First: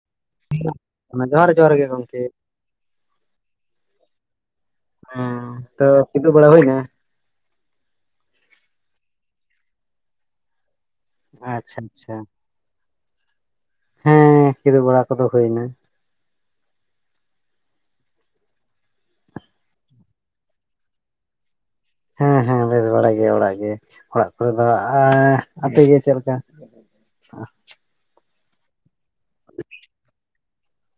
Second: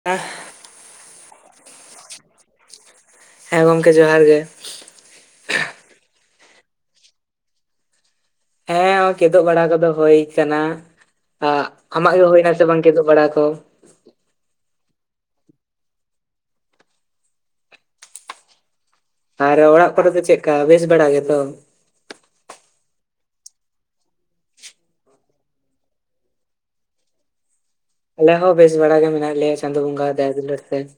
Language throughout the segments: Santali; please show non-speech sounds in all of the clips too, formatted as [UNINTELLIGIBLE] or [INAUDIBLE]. [UNINTELLIGIBLE] [UNINTELLIGIBLE] ᱚᱱᱮ ᱡᱚᱦᱟᱨ ᱡᱚᱦᱟᱨ ᱜᱮ ᱜᱚᱝᱠᱮ ᱾ ᱦᱮᱸ ᱜᱚᱝᱠᱮ ᱡᱚᱦᱟᱨ ᱜᱮ ᱾ [INAUDIBLE] ᱛᱚ ᱠᱤᱫᱩᱜ ᱵᱟᱲᱟ ᱦᱩᱭᱱᱟ? ᱦᱮᱸ ᱠᱮᱫᱚᱜ ᱵᱟᱲᱟ ᱠᱚᱫᱚ ᱦᱳᱭ ᱠᱟᱱᱟ ᱟᱜ ᱟᱪᱪᱷᱟ ᱟᱢᱟᱜ ᱟᱪᱪᱷᱟ ᱜᱮ ᱦᱩᱭᱱᱟ? ᱪᱮ ᱵᱟᱝ ᱠᱮᱫᱚᱵ ᱵᱟᱲᱟ ᱠᱚ ᱾ ᱦᱮᱸ ᱠᱮᱫᱚᱜ ᱵᱟᱲᱟ ᱠᱚᱫᱚ ᱦᱩᱭᱱᱟ ᱾ ᱟᱨ ᱚᱲᱟᱜ ᱠᱚᱨᱮ ᱫᱚ ᱪᱮᱜᱠᱟ ᱵᱮᱥ ᱵᱟᱲᱟ ᱜᱮᱛᱚ? ᱦᱮᱸ ᱦᱮᱸ ᱵᱮᱥ ᱵᱟᱲᱟᱭ ᱜᱮ ᱚᱲᱟᱜ ᱜᱮ ᱚᱲᱟᱜ ᱠᱚᱨᱮ ᱫᱚ [INAUDIBLE] ᱟᱯᱮ ᱜᱮ ᱪᱮᱫ ᱞᱮᱠᱟ? ᱟᱞᱮ ᱦᱚᱸ ᱵᱮᱥ ᱵᱟᱲᱟ ᱜᱮ ᱢᱮᱱᱟᱜ ᱞᱮᱭᱟ ᱪᱟᱸᱫᱳ ᱵᱚᱸᱜᱟ ᱟᱜ ᱫᱟᱭᱟ ᱫᱩᱞᱟᱹᱲ ᱛᱮ ᱾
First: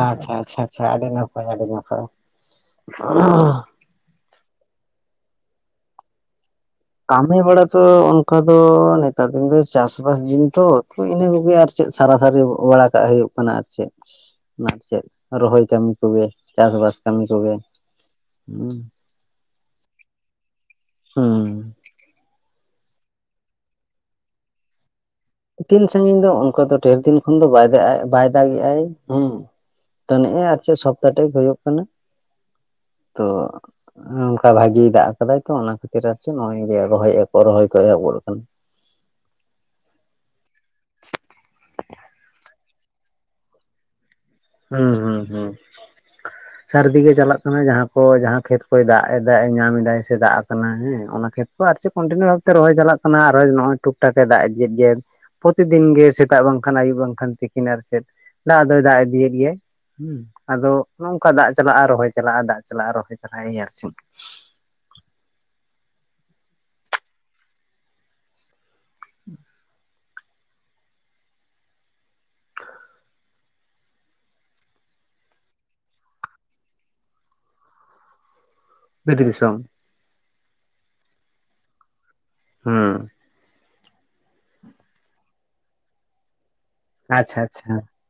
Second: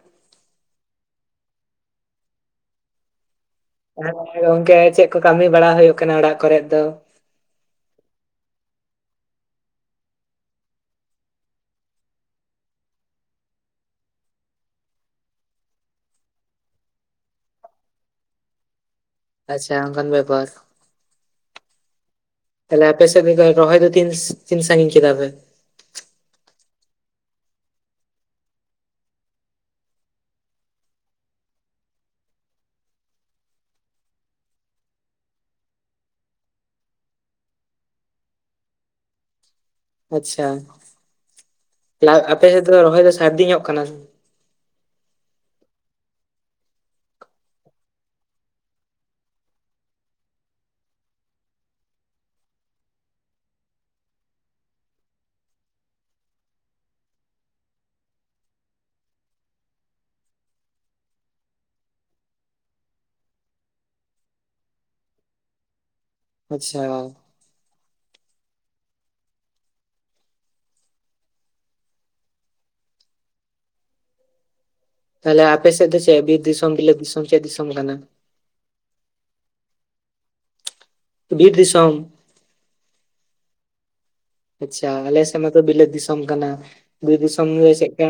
ᱟ ᱪᱟᱪᱷᱟ ᱪᱷᱟ ᱪᱷᱟ ᱟᱹᱰᱤ ᱱᱟᱯᱟᱭ ᱟᱹᱰᱤ ᱱᱟᱯᱟᱭ [UNINTELLIGIBLE] [INAUDIBLE] ᱜᱚᱝᱠᱮ ᱪᱮᱜ ᱠᱚ ᱠᱟᱹᱢᱤ ᱵᱟᱲᱟ ᱦᱳᱭᱳᱜ ᱠᱟᱱᱟ ᱚᱲᱟᱜ ᱠᱚᱨᱮᱫ ᱫᱚ? ᱠᱟᱹᱢᱤ ᱵᱟᱲᱟ ᱛᱚ ᱚᱱᱠᱟ ᱫᱚ ᱱᱮᱛᱟᱨ ᱫᱤᱱ ᱫᱚ ᱪᱟᱥᱵᱟᱥ ᱫᱤᱱ ᱛᱚ ᱤᱱᱟᱹ ᱠᱚᱜᱮ ᱟᱨ ᱪᱮᱜ ᱥᱟᱨᱟ [UNINTELLIGIBLE] ᱵᱟᱲᱟ ᱠᱟᱜ ᱦᱩᱭᱩᱜ ᱠᱟᱱᱟ ᱟᱨ ᱪᱮᱜ? ᱱᱟᱨ ᱪᱮᱜ ᱨᱚᱦᱚᱭ ᱠᱟᱹᱢᱤ ᱠᱚᱜᱮ ᱪᱟᱥᱵᱟᱥ ᱠᱟᱹᱢᱤ ᱠᱚᱜᱮ [INAUDIBLE] ᱟᱪᱪᱷᱟ ᱚᱱᱠᱟᱱ ᱵᱮᱯᱟᱨ ᱾ ᱦᱩᱸ ᱛᱷᱟᱞᱮ ᱟᱯᱮ ᱥᱮᱫ ᱨᱚᱦᱚᱭ ᱫᱚ ᱛᱤᱱ ᱛᱤᱱ ᱥᱟᱺᱜᱤᱧ ᱠᱮᱫᱟᱯᱮ? ᱛᱤᱱ ᱥᱟᱺᱜᱤᱧ ᱫᱚ ᱚᱱᱠᱟ ᱫᱚ ᱰᱷᱮᱨ ᱫᱤᱱ ᱠᱷᱚᱱ ᱫᱚ ᱵᱟᱭ ᱫᱟᱜ ᱵᱟᱭ ᱫᱟᱜᱮᱟᱭ ᱦᱩᱸ ᱾ ᱛᱚ ᱱᱮᱜᱼᱮ ᱟᱨ ᱪᱮᱜ ᱥᱚᱯᱛᱟ ᱴᱮᱠ ᱦᱩᱭᱩᱜ ᱠᱟᱱᱟ ᱛᱚ ᱾ ᱚᱱᱠᱟ ᱵᱷᱟᱜᱤᱭ ᱫᱟᱜ ᱠᱟᱫᱟᱭ ᱛᱚ ᱚᱱᱟ ᱠᱷᱟᱹᱛᱤᱨ ᱟᱨ ᱪᱮ [UNINTELLIGIBLE] ᱨᱚᱦᱚᱭ ᱮ ᱟᱠᱚ ᱨᱚᱦᱚᱭ ᱠᱚ ᱮᱦᱚᱵ ᱜᱚᱫ ᱠᱟᱱᱟ ᱾ ᱟᱪᱪᱷᱟ ᱞᱟᱣ ᱟᱯᱮ ᱥᱮᱫ ᱫᱚ ᱨᱚᱦᱚᱭ ᱫᱚ ᱥᱟᱹᱨᱫᱤ ᱧᱚᱜ ᱠᱟᱱᱟ [INAUDIBLE] ᱦᱩᱸ ᱦᱩᱸ ᱦᱩᱸ ᱾ ᱥᱟᱹᱨᱫᱤ ᱜᱮ ᱪᱟᱞᱟᱜ ᱠᱟᱱᱟ ᱡᱟᱦᱟᱸ ᱠᱚ ᱡᱟᱦᱟᱸ ᱠᱷᱮᱛ ᱠᱚᱭ ᱫᱟᱜ ᱮ ᱫᱟ ᱧᱟᱢ ᱮᱫᱟᱭ ᱥᱮ ᱫᱟᱜ ᱟᱠᱟᱱᱟ ᱦᱮᱸ ᱚᱱᱟ ᱠᱷᱮᱛ ᱾ ᱟᱨ ᱪᱮ ᱠᱚᱱᱴᱤᱱᱤᱭᱩ ᱵᱷᱟᱵᱛᱮ ᱨᱚᱦᱚᱭ ᱪᱟᱞᱟᱜ ᱠᱟᱱᱟ ᱟᱨᱚᱭ ᱱᱚᱜᱚᱭ ᱴᱩᱠ ᱴᱟᱠ ᱮ ᱫᱟᱜ ᱤᱫᱤᱭᱮᱫ ᱜᱮᱭᱟ ᱾ ᱯᱨᱚᱛᱤᱫᱤᱱ ᱜᱮ ᱥᱮᱛᱟᱜ ᱵᱟᱝᱠᱷᱟᱱ ᱟᱹᱩᱵ ᱵᱟᱝᱠᱷᱟᱱ ᱛᱤᱠᱤᱱ ᱟᱨ ᱪᱮᱫ ᱫᱟᱜ ᱫᱚᱭ ᱫᱟᱜ ᱤᱫᱤᱭᱮᱫ ᱾ ᱤᱭᱮ ᱦᱩᱸ ᱟᱫᱚ ᱱᱚᱝᱠᱟ ᱫᱟᱜ ᱪᱟᱞᱟᱜᱼᱟ ᱨᱚᱦᱚᱭ ᱪᱟᱞᱟᱜᱼᱟ ᱫᱟᱜ ᱪᱟᱞᱟᱜᱼᱟ ᱨᱚᱦᱚᱭ ᱪᱟᱞᱟᱜᱼᱟ [UNINTELLIGIBLE] ᱟᱪᱪᱷᱟ, ᱛᱟᱞᱮ ᱟᱯᱮ ᱥᱮᱫ ᱫᱚ ᱪᱮ ᱵᱤᱨ ᱫᱤᱥᱚᱢ ᱵᱤᱞᱟᱹᱛ ᱫᱤᱥᱚᱢ ᱪᱮᱫ ᱫᱤᱥᱚᱢ ᱠᱟᱱᱟ? ᱵᱤᱨ ᱫᱤᱥᱚᱢ᱾ ᱵᱤᱨ ᱫᱤᱥᱚᱢ? ᱦᱮᱸ, ᱟᱪᱪᱷᱟ ᱟᱞᱮ ᱥᱮᱱ ᱢᱟᱛᱚ ᱵᱤᱞᱟᱹᱛ ᱫᱤᱥᱚᱢ ᱠᱟᱱᱟ ᱵᱤᱨ ᱟᱪᱪᱷᱟ ᱫᱤᱥᱚᱢ ᱟᱪᱪᱷᱟ ᱨᱮ ᱪᱮᱜᱠᱟ?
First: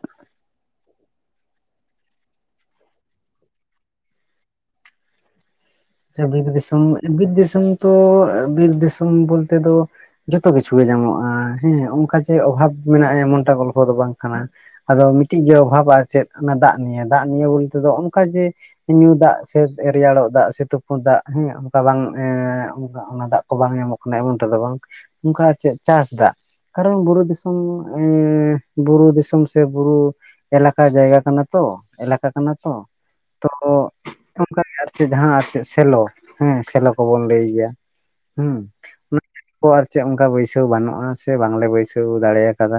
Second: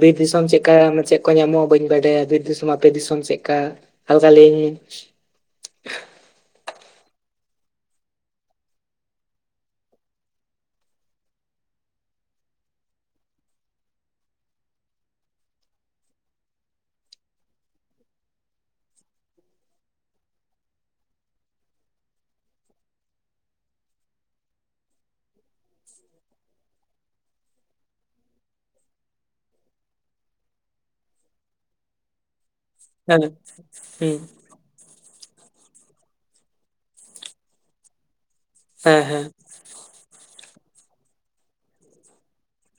ᱵᱤᱨ ᱫᱤᱥᱚᱢ ᱪᱮᱜᱠᱟ ᱪᱮᱜ ᱠᱚ ᱧᱟᱢᱚᱜᱼᱟ ᱵᱟᱹᱧ ᱵᱟᱰᱟᱭᱟ ᱵᱤᱨ ᱫᱤᱥᱚᱢ ᱟᱯᱮ ᱫᱤᱥᱚᱢ ᱪᱮᱜᱠᱟ? ᱦᱟᱞᱠᱟ ᱞᱮᱭᱟᱧ ᱢᱮ ᱾ ᱟᱪᱪᱷᱟ ᱵᱤᱨ ᱫᱤᱥᱚᱢ ᱵᱤᱨ ᱫᱤᱥᱚᱢ ᱛᱚ ᱵᱤᱨ ᱫᱤᱥᱚᱢ ᱵᱚᱞᱛᱮ ᱫᱚ ᱾ ᱡᱷᱚᱛᱚ ᱠᱤᱪᱷᱩ ᱜᱮ ᱧᱟᱢᱚᱜᱼᱟ ᱦᱮᱸ ᱚᱱᱠᱟ ᱡᱮ ᱚᱵᱷᱟᱵ ᱢᱮᱱᱟᱜᱼᱟ ᱮᱢᱚᱱᱴᱟᱜ ᱜᱚᱞᱯᱚ ᱫᱚ ᱵᱟᱝ ᱠᱟᱱᱟ ᱾ ᱟᱫᱚ ᱢᱤᱫᱴᱤᱡ ᱜᱮ ᱚᱵᱷᱟᱵ ᱟᱨ ᱪᱮᱜ ᱚᱱᱟ ᱫᱟᱜ ᱱᱤᱭᱮ ᱫᱟᱜ ᱱᱤᱭᱮ ᱵᱚᱞᱛᱮᱫᱚ ᱚᱱᱠᱟ ᱜᱮ ᱾ ᱧᱩ ᱫᱟᱜ ᱥᱮ ᱨᱮᱭᱟᱲᱚᱜ ᱫᱟᱜ ᱥᱮ ᱛᱩᱯ ᱯᱤ ᱫᱟᱜ ᱦᱮᱸ ᱚᱱᱠᱟ ᱵᱟᱝ [INAUDIBLE] ᱚᱱᱟ ᱫᱟᱜ ᱠᱚ ᱵᱟᱝ ᱧᱟᱢᱚᱜ ᱠᱟᱱᱟ ᱮᱢᱚᱱ ᱴᱟ ᱫᱚ ᱵᱟᱝ ᱾ ᱩᱝᱠᱟ ᱟᱨ ᱪᱮᱜ ᱪᱟᱥ ᱫᱟᱜ ᱾ ᱠᱟᱨᱚᱱ ᱵᱩᱨᱩ ᱫᱤᱥᱚᱢ [INAUDIBLE] ᱵᱩᱨᱩ ᱫᱤᱥᱚᱢ ᱥᱮ ᱵᱩᱨᱩ ᱾ ᱮᱞᱟᱠᱟ ᱡᱟᱭᱜᱟ ᱠᱟᱱᱟ ᱛᱚ ᱮᱞᱟᱠᱟ ᱠᱟᱱᱟ ᱾ ᱦᱮᱸ ᱦᱩᱸ ᱾ ᱚᱱᱠᱟ ᱜᱮ ᱟᱨ ᱪᱮᱫ ᱡᱟᱦᱟᱸ ᱟᱨ ᱪᱮᱫ ᱥᱮᱞᱚ ᱦᱮᱸ ᱥᱮᱞᱚ ᱠᱚᱵᱚᱱ ᱞᱟᱹᱭ ᱜᱮᱭᱟ ᱾ ᱦᱮᱸ [UNINTELLIGIBLE] ᱠᱚ ᱟᱨ ᱪᱮᱫ ᱚᱱᱠᱟ ᱵᱟᱹᱭᱥᱟᱹᱣ ᱵᱟᱹᱱᱩᱜᱼᱟ ᱥᱮ ᱵᱟᱝᱞᱮ ᱵᱟᱹᱭᱥᱟᱹᱣ ᱫᱟᱲᱮᱣᱟ ᱠᱟᱫᱟ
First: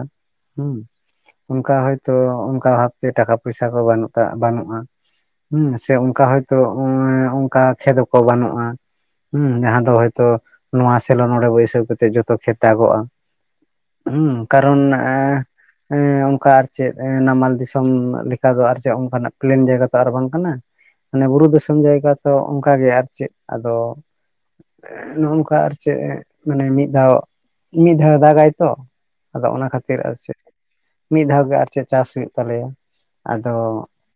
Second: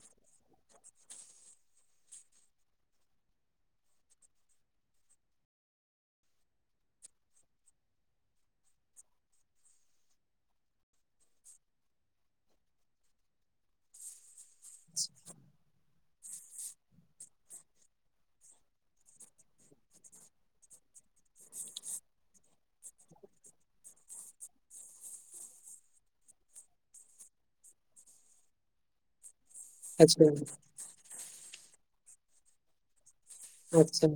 ᱦᱩᱸ ᱾ ᱚᱱᱠᱟ ᱦᱚᱭᱛᱚ ᱚᱱᱠᱟ ᱵᱷᱟᱵᱛᱮ ᱴᱟᱠᱟ ᱯᱚᱭᱥᱟ ᱠᱚ ᱵᱟᱹᱱᱩᱜ ᱵᱟᱹᱱᱩᱜᱼᱟ ᱾ ᱦᱩᱸ ᱥᱮ ᱚᱱᱠᱟ ᱦᱚᱭᱛᱳ ᱩᱸ ᱚᱱᱠᱟ ᱠᱷᱮᱛ ᱠᱚ ᱵᱟᱹᱱᱩᱜᱼᱟ ᱾ ᱦᱩᱸ ᱡᱟᱦᱟᱸ ᱫᱚ ᱦᱚᱳᱭᱛᱚ ᱱᱚᱣᱟ ᱥᱮᱞᱳ ᱱᱚᱸᱰᱮ ᱵᱟᱹᱭᱥᱟᱹᱣ ᱠᱟᱛᱮᱜ ᱡᱚᱛᱚ ᱠᱷᱮᱛ ᱛᱟᱵᱚᱜᱼᱟ ᱾ ᱦᱩᱸ ᱠᱟᱨᱚᱱ ᱮᱸ ᱾ ᱮᱸ ᱚᱱᱠᱟ ᱟᱨ ᱪᱮᱫ ᱱᱟᱢᱟᱞ ᱫᱤᱥᱚᱢ ᱞᱮᱠᱟ ᱫᱚ ᱟᱨ ᱪᱮᱫ ᱚᱱᱠᱟᱱᱟᱜ ᱯᱞᱮᱱ ᱡᱟᱭᱜᱟ ᱛᱚ ᱟᱨ ᱵᱟᱝ ᱠᱟᱱᱟ ᱾ ᱢᱟᱱᱮ ᱵᱩᱨᱩ ᱫᱤᱥᱚᱢ ᱡᱟᱭᱜᱟ ᱛᱚ ᱚᱱᱠᱟ ᱜᱮ ᱟᱨ ᱪᱮᱫ ᱟᱫᱚ ᱱᱚᱜ ᱚᱝᱠᱟ ᱟᱨ ᱪᱮᱫ ᱢᱟᱱᱮ ᱢᱤᱫ ᱫᱷᱟᱣ ᱢᱤᱫ ᱫᱷᱟᱣ ᱫᱟᱜᱟᱭ ᱛᱚ ᱟᱫᱚ ᱚᱱᱟ ᱠᱷᱟᱹᱛᱤᱨ ᱟᱨ ᱟᱪᱪᱷᱟ ᱪᱮᱫ ᱢᱤᱫ ᱫᱷᱟᱣ ᱜᱮ ᱟᱨ ᱪᱮᱫ ᱪᱟᱥ ᱦᱩᱭᱩᱜ ᱛᱟᱞᱮᱭᱟ ᱾ ᱟᱫᱚ ᱟᱪᱪᱷᱟ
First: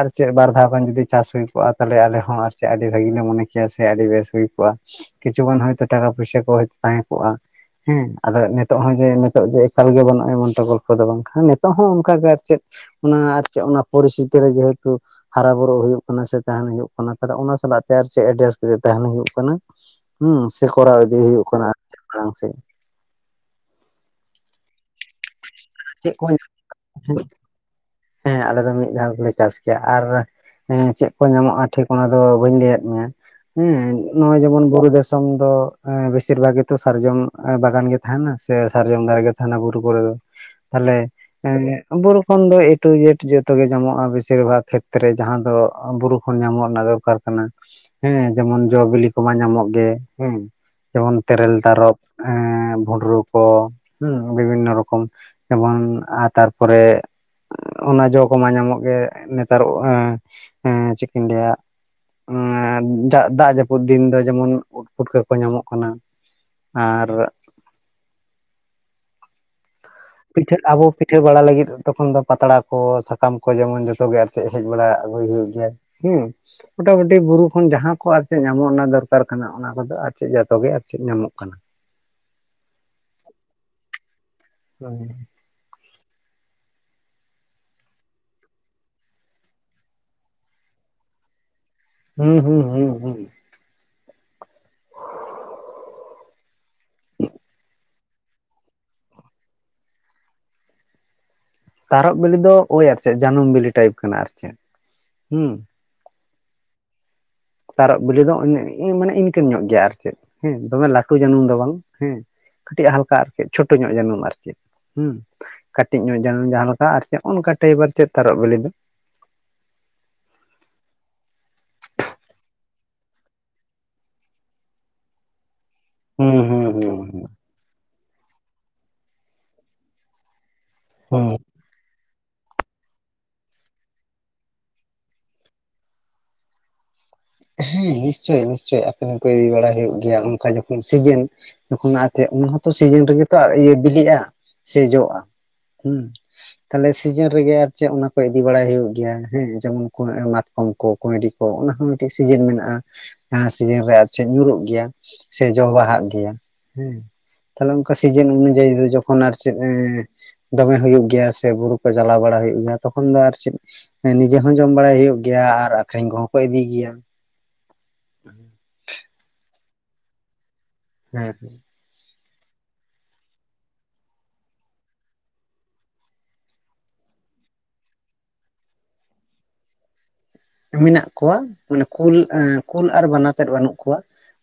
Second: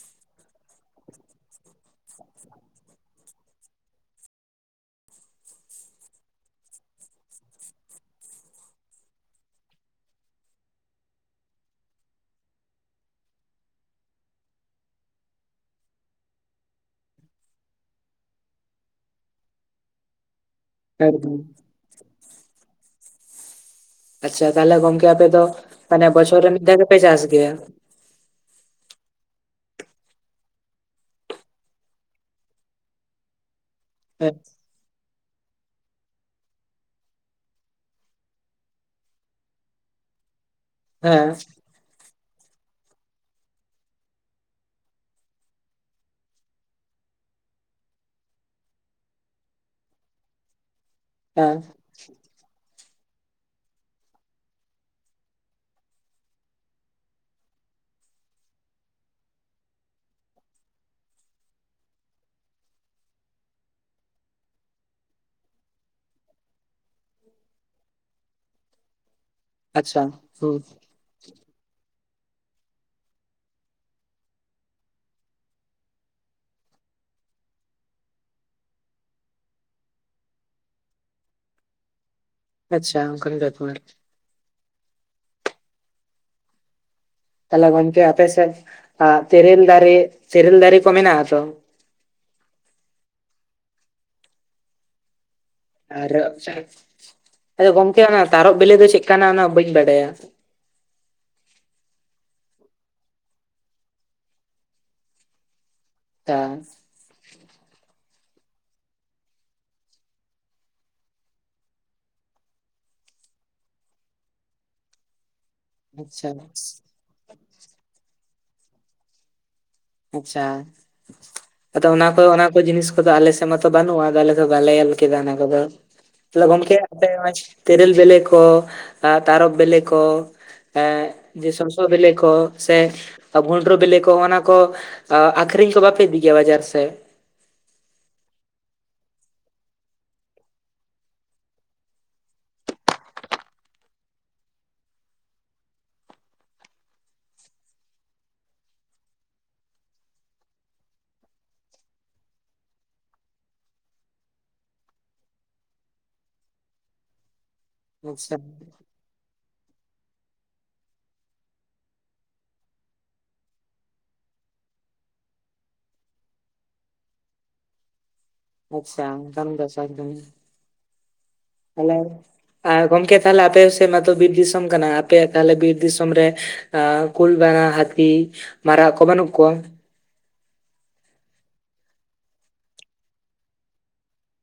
ᱟᱨ ᱪᱮᱫ ᱵᱟᱨ ᱫᱷᱟᱣ ᱜᱟᱱ ᱡᱩᱫᱤ ᱪᱟᱥ ᱦᱩᱭ ᱠᱚᱜᱼᱟ ᱛᱟᱦᱚᱞᱮ ᱟᱞᱮ ᱦᱚᱸ ᱟᱨ ᱥᱮ ᱟᱹᱰᱤ ᱵᱷᱟᱹᱜᱤ ᱞᱮ ᱢᱚᱱᱮ ᱠᱮᱭᱟ ᱥᱮ ᱟᱹᱰᱤ ᱵᱮᱥ ᱦᱩᱭ ᱠᱚᱜᱼᱟ ᱾ ᱠᱤᱪᱷᱩ ᱜᱟᱱ ᱦᱚᱭᱛᱚ ᱴᱟᱠᱟ ᱯᱚᱭᱥᱟᱹ ᱠᱚ ᱦᱚᱭᱛᱚ ᱛᱟᱦᱮᱸ ᱠᱚᱜᱼᱟ ᱾ ᱦᱮᱸ, ᱟᱫᱚ ᱱᱤᱛᱚᱜ ᱦᱚᱸ ᱡᱮ ᱱᱤᱛᱚᱜ ᱡᱮ ᱮᱠᱟᱞ ᱜᱮ ᱵᱟᱹᱱᱩᱜᱼᱟ ᱮᱢᱚᱱ ᱛᱮ ᱜᱚᱞᱯᱷᱚ ᱫᱚ ᱵᱟᱝᱠᱷᱟᱱ ᱱᱤᱛᱚᱜ ᱦᱚᱸ ᱚᱱᱠᱟᱜ ᱜᱮ ᱟᱨ ᱪᱮᱫ ᱚᱱᱟ ᱟᱨ ᱪᱮᱫ ᱚᱱᱟ ᱯᱚᱨᱤᱥᱛᱷᱤᱛᱤ ᱨᱮ ᱡᱮᱦᱮᱛᱩ ᱦᱟᱨᱟ ᱵᱩᱨᱩᱜ ᱦᱩᱭᱩᱜ ᱠᱟᱱᱟ ᱥᱮ ᱛᱟᱦᱮᱸᱱ ᱦᱩᱭᱩᱜ ᱠᱟᱱᱟ ᱾ ᱛᱟᱦᱞᱮ ᱚᱱᱟ ᱥᱟᱞᱟᱜ ᱛᱮ ᱟᱨᱥᱮ ᱮᱰᱡᱟᱥᱴ ᱠᱟᱛᱮ ᱛᱟᱦᱮᱸᱱ ᱦᱩᱭᱩᱜ ᱠᱟᱱᱟ ᱦᱩᱸ, ᱥᱮ ᱠᱚᱨᱟᱣ ᱤᱫᱤ ᱮᱠᱫᱚᱢ ᱦᱩᱭᱩᱜ ᱠᱟᱱᱟ ᱾ ᱞᱟᱯᱷᱟ ᱥᱮ ᱟᱪᱪᱷᱟ, ᱛᱟᱦᱚᱞᱮ ᱜᱚᱝᱠᱮ ᱟᱯᱮ ᱫᱚ ᱢᱟᱱᱮ ᱪᱮᱫ ᱠᱚ ᱵᱚᱪᱷᱚᱨ ᱧᱟᱢ ᱨᱮ ᱢᱤᱫ ᱫᱷᱟᱣ ᱜᱮᱯᱮ ᱪᱟᱥ ᱜᱮᱭᱟ? ᱦᱮᱸ ᱟᱞᱮ ᱫᱚ ᱢᱤᱫ ᱫᱷᱟᱣ ᱜᱮᱞᱮ ᱪᱟᱥ ᱜᱮᱭᱟ, ᱟᱨ ᱦᱮᱸ ᱪᱮᱫ ᱠᱚ ᱧᱟᱢᱚᱜᱼᱟ ᱴᱷᱤᱠ ᱚᱱᱟ ᱫᱚ ᱵᱟᱹᱧ ᱞᱟᱹᱭᱟᱫ ᱢᱮᱭᱟ ᱦᱮᱸ ᱦᱮᱸ ᱱᱚᱜᱼᱚᱭ ᱡᱮᱢᱚᱱ ᱵᱩᱨᱩ ᱫᱮᱥ ᱠᱷᱚᱱ ᱫᱚ ᱵᱮᱥᱤᱨ ᱵᱷᱟᱜ ᱜᱮ ᱛᱚ ᱥᱟᱨᱡᱚᱢ ᱵᱟᱜᱟᱱ ᱜᱮ ᱛᱟᱦᱮᱸᱱᱟ ᱥᱮ ᱥᱟᱨᱡᱚᱢ ᱫᱟᱨᱮᱜ ᱜᱮ ᱛᱟᱦᱮᱸᱱᱟ ᱵᱩᱨᱩ ᱠᱚᱨᱮ ᱫᱚ ᱾ ᱛᱟᱦᱚᱞᱮ ᱦᱮᱸ ᱮᱸ ᱵᱩᱨᱩ ᱠᱷᱚᱱ ᱫᱚ ᱮ ᱴᱩ ᱡᱮᱴ ᱡᱚᱛᱚ ᱜᱮ ᱧᱟᱢᱚᱜᱼᱟ, ᱵᱮᱥᱤᱨ ᱵᱷᱟᱜᱽ ᱠᱷᱮᱛᱛᱨᱮ ᱡᱟᱦᱟᱸ ᱫᱚ ᱵᱩᱨᱩ ᱠᱷᱚᱱ ᱧᱟᱢᱚᱜ ᱨᱮᱱᱟᱜ ᱫᱚᱨᱠᱟᱨ ᱠᱟᱱᱟ, ᱦᱮᱸ ᱡᱮᱢᱚᱱ ᱡᱚ ᱵᱤᱞᱤ ᱠᱚᱢᱟ ᱧᱟᱢᱚᱜ ᱜᱮ ᱦᱮᱸ ᱾ ᱡᱮᱢᱚᱱ ᱛᱮᱨᱮᱞ, ᱦᱮᱸ ᱛᱟᱨᱚᱵᱽ, ᱵᱷᱩᱸᱰᱨᱩ ᱠᱚ ᱦᱮᱸ ᱵᱤᱵᱷᱤᱱᱱᱚ ᱨᱚᱠᱚᱢ ᱡᱮᱢᱚᱱ ᱛᱟᱨᱯᱚᱨᱮ ᱚᱱᱟ ᱡᱚ ᱠᱚᱢᱟ ᱧᱟᱢᱚᱜ ᱜᱮ ᱱᱮᱛᱟᱨ ᱮᱸ ᱮᱸ ᱪᱮᱫ‌ ᱠᱟᱧ ᱞᱟᱹᱭᱟ? ᱮᱸ ᱫᱟᱜ ᱫᱟᱜ ᱡᱟᱹᱯᱩᱫ ᱫᱤᱱ ᱫᱚ ᱡᱮᱢᱚᱱ ᱩᱫᱽ ᱯᱩᱴᱠᱟᱹ ᱠᱚ ᱧᱟᱢᱚᱜ ᱠᱟᱱᱟ ᱾ ᱟᱨ ᱟᱪᱪᱷᱟ ᱾ ᱯᱤᱴᱷᱟᱹ ᱟᱵᱚ ᱯᱤᱴᱷᱟᱹ ᱵᱟᱲᱟ ᱞᱟᱹᱜᱤᱫ ᱛᱚᱠᱷᱚᱱ ᱫᱚ ᱯᱟᱛᱲᱟ ᱠᱚ ᱥᱟᱠᱟᱢ ᱠᱚ ᱡᱮᱢᱚᱱ ᱡᱚᱛᱚ ᱜᱮ ᱟᱨ ᱪᱮᱫ ᱦᱮᱡ ᱵᱟᱲᱟ ᱟᱹᱜᱩᱭ ᱦᱩᱭᱩᱜ ᱜᱮᱭᱟ ᱾ ᱦᱩᱸ ᱾ ᱢᱚᱴᱟᱢᱩᱴᱤ ᱵᱩᱨᱩ ᱠᱷᱚᱱ ᱡᱟᱦᱟᱸ ᱠᱚ ᱟᱨ ᱪᱮᱫ ᱧᱟᱢᱚᱜ ᱨᱮᱱᱟᱜ ᱫᱚᱨᱠᱟᱨ ᱠᱟᱱᱟ ᱚᱱᱟ ᱠᱚᱫᱚ ᱟᱨ ᱪᱮᱫ ᱡᱚᱛᱚ ᱜᱮ ᱟᱨ ᱪᱮᱫ ᱧᱟᱢᱚᱜ ᱠᱟᱱᱟ ᱾ ᱟᱪᱪᱷᱟ ᱚᱱᱠᱟᱱ ᱜᱮ [UNINTELLIGIBLE] ᱯᱟᱞᱮᱫ ᱾ [UNINTELLIGIBLE] ᱛᱟᱦᱚᱞᱮ ᱜᱚᱝᱠᱮ ᱟᱯᱮ ᱥᱮᱫ ᱛᱮᱨᱮᱞ ᱫᱟᱨᱮ, ᱛᱮᱨᱮᱞ ᱫᱟᱨᱮ ᱠᱚ ᱢᱮᱱᱟᱜ-ᱟ ᱛᱚ? ᱦᱩᱸ ᱦᱩᱸ ᱦᱩᱸ ᱦᱩᱸ ᱾ ᱟᱨ ᱟᱫᱚ ᱜᱚᱝᱠᱮ ᱚᱱᱟ ᱛᱟᱨᱚᱵ ᱵᱤᱞᱤ ᱫᱚ ᱪᱮᱫ ᱠᱟᱱᱟ? ᱚᱱᱟ ᱵᱟᱹᱧ ᱵᱟᱰᱟᱭᱟ ᱾ ᱛᱟᱨᱚᱵ ᱵᱤᱞᱤ ᱫᱚ ᱳᱭ ᱟᱨ ᱪᱮᱫ ᱡᱟᱹᱱᱩᱢ ᱵᱤᱞᱤ ᱴᱟᱭᱤᱯ ᱠᱟᱱᱟ ᱟᱨ ᱪᱮᱫ ᱦᱩᱸ ᱾ ᱛᱟ ᱛᱟᱨᱚᱵ ᱵᱤᱞᱤ ᱫᱚ ᱢᱟᱱᱮ ᱤᱱᱠᱟᱹᱱ ᱧᱚᱜ ᱜᱮᱭᱟ ᱟᱨ ᱪᱮᱫ ᱦᱮᱸ ᱫᱚᱢᱮ ᱞᱟᱹᱴᱩ ᱡᱟᱹᱱᱩᱢ ᱫᱚ ᱵᱟᱝ ᱦᱮᱸ᱾ ᱠᱟᱹᱴᱤᱡ ᱦᱟᱞᱠᱟ ᱟᱨ ᱠᱤ ᱪᱷᱳᱴᱳ ᱧᱚᱜ ᱡᱟᱹᱱᱩᱢ ᱟᱨ ᱪᱮᱫ ᱦᱩᱸ᱾ ᱠᱟᱹᱴᱤᱡ ᱧᱚᱜ ᱟᱪᱪᱷᱟ ᱡᱟᱹᱱᱩᱢ ᱡᱟᱦᱟᱸ ᱞᱮᱠᱟ ᱟᱨ ᱱᱚᱠᱟ ᱴᱟᱭᱵᱟᱨ ᱪᱮᱫ ᱛᱟᱨᱚᱵ ᱵᱤᱞᱤ ᱫᱚ᱾ ᱟᱪᱪᱷᱟ ᱟᱫᱚ ᱚᱱᱟ ᱠᱚ ᱚᱱᱟ ᱠᱚ ᱡᱤᱱᱤᱥ ᱟᱞᱮ ᱥᱮ ᱢᱟᱛ ᱵᱟᱹᱱᱩᱜᱼᱟ ᱟᱞᱮ ᱫᱚ ᱵᱟᱞᱮ ᱧᱮᱞ ᱠᱮᱫᱟ ᱚᱱᱟ ᱠᱚᱫᱚ᱾ ᱦᱩᱸ ᱛᱟᱞᱦᱮ ᱦᱩᱸ ᱜᱚᱢᱠᱮ? ᱦᱩᱸ ᱛᱮᱨᱮᱞ ᱵᱮᱞᱮ ᱠᱚ ᱟᱨ ᱛᱟᱨᱚᱵ ᱵᱮᱞᱮ ᱠᱚ, ᱮ ᱦᱩᱸ ᱡᱮ ᱥᱚᱥᱚ ᱵᱮᱞᱮ ᱠᱚ ᱥᱮ ᱵᱷᱩᱸᱰᱨᱩ ᱵᱮᱞᱮ ᱠᱚ, ᱚᱱᱟ ᱠᱚ᱾ ᱠᱚ ᱟᱠᱷᱨᱤᱧ ᱠᱚ ᱵᱟᱯᱮ ᱤᱫᱤ ᱜᱮᱭᱟ ᱵᱟᱡᱟᱨ ᱥᱮᱫ? ᱦᱮᱸ ᱱᱤᱥᱪᱳᱭ ᱱᱤᱥᱪᱳᱭ ᱟᱹᱠᱷᱨᱤᱧ ᱠᱚ ᱤᱫᱤ ᱵᱟᱲᱟ ᱦᱩᱭᱩᱜ ᱜᱮᱭᱟ, ᱚᱱᱠᱟ ᱡᱚᱠᱷᱚᱱ ᱥᱤᱡᱤᱱ ᱡᱚᱠᱷᱚᱱ ᱟᱛᱮ ᱩᱱ ᱦᱚᱸᱛᱚ ᱥᱤᱡᱤᱱ ᱨᱮᱜᱮ ᱛᱚ ᱵᱤᱞᱤᱜᱼᱟ ᱥᱮ ᱡᱚᱜᱼᱟ᱾ᱦᱮᱸ, ᱛᱟᱦᱚᱞᱮ ᱥᱤᱡᱤᱱ ᱨᱮᱜᱮ ᱟᱨ ᱪᱮᱫ ᱚᱱᱟ ᱠᱚ ᱤᱫᱤ ᱵᱟᱲᱟᱭ ᱦᱩᱭᱩᱜ ᱜᱮᱭᱟ ᱦᱮᱸ ᱡᱮᱢᱚᱱ ᱠᱚ ᱢᱟᱛ ᱠᱚᱢ ᱠᱚ ᱠᱚᱭᱰᱤ ᱠᱚ ᱚᱱᱟ ᱦᱚᱸ ᱢᱤᱫᱴᱮᱡ ᱥᱤᱡᱤᱱ ᱢᱮᱱᱟᱜᱼᱟ᱾ ᱡᱟᱦᱟᱸ ᱥᱤᱡᱤᱱ ᱨᱮ ᱟᱨ ᱪᱮᱫ ᱧᱩᱨᱩᱜ ᱜᱮᱭᱟ ᱥᱮ ᱡᱚ ᱵᱟᱦᱟᱜ ᱜᱮᱭᱟ ᱦᱮᱸ? ᱛᱟᱦᱚᱞᱮ ᱚᱱᱠᱟ ᱥᱤᱡᱤᱱ ᱟᱪᱪᱷᱟ ᱚᱱᱩᱡᱟᱭᱤ ᱫᱚ ᱡᱚ ᱛᱚᱠᱷᱚᱱ ᱟᱨ ᱪᱮᱫ ᱮᱸ ᱫᱚᱢᱮ ᱦᱩᱭᱩᱜ ᱜᱮᱭᱟ ᱥᱮ ᱵᱩᱨᱩ ᱠᱚ ᱪᱟᱞᱟᱣ ᱵᱟᱲᱟ ᱦᱩᱭᱩᱜ ᱜᱮᱭᱟ ᱛᱚᱠᱷᱚᱱ ᱫᱚ ᱟᱨ ᱪᱮᱫ? ᱦᱮᱸ ᱱᱤᱡᱮ ᱦᱚᱸ ᱡᱚᱢ ᱵᱟᱲᱟᱭ ᱦᱩᱭᱩᱜ ᱜᱮᱭᱟ ᱟᱨ ᱟᱠᱷᱨᱤᱧ ᱠᱚᱦᱚᱸ ᱠᱚ ᱤᱫᱤᱭ ᱜᱮᱭᱟ᱾ ᱟᱪᱪᱷᱟ ᱚᱱᱠᱟᱱ ᱵᱮᱵᱽᱥᱟ ᱡᱤᱱᱤᱥ ᱦᱮᱸ ᱦᱮᱸ᱾ ᱛᱟᱦᱚᱞᱮ, ᱟᱨ ᱜᱚᱢᱠᱮ ᱛᱟᱦᱞᱮ ᱟᱯᱮ ᱥᱮᱫ ᱢᱟᱛᱚ ᱵᱤᱨ ᱫᱤᱥᱚᱢ ᱠᱟᱱᱟ ᱟᱯᱮ ᱭᱟᱜ ᱛᱟᱦᱚᱞᱮ ᱵᱤᱨ ᱫᱤᱥᱚᱢ ᱨᱮ ᱮᱸ ᱠᱩᱞ ᱵᱟᱱᱟ ᱦᱟᱹᱛᱤ ᱢᱟᱨᱟᱜ ᱠᱚ ᱵᱟᱹᱱᱩᱜ ᱠᱚᱣᱟ? ‌ ᱢᱮᱱᱟᱜ ᱠᱚᱣᱟ ᱢᱟᱱᱮ ᱠᱩᱞ ᱮᱸ ᱠᱩᱞ ᱟᱨ ᱵᱟᱱᱟ ᱛᱮᱫ ᱵᱟᱱᱩᱜ ᱠᱚᱣᱟ᱾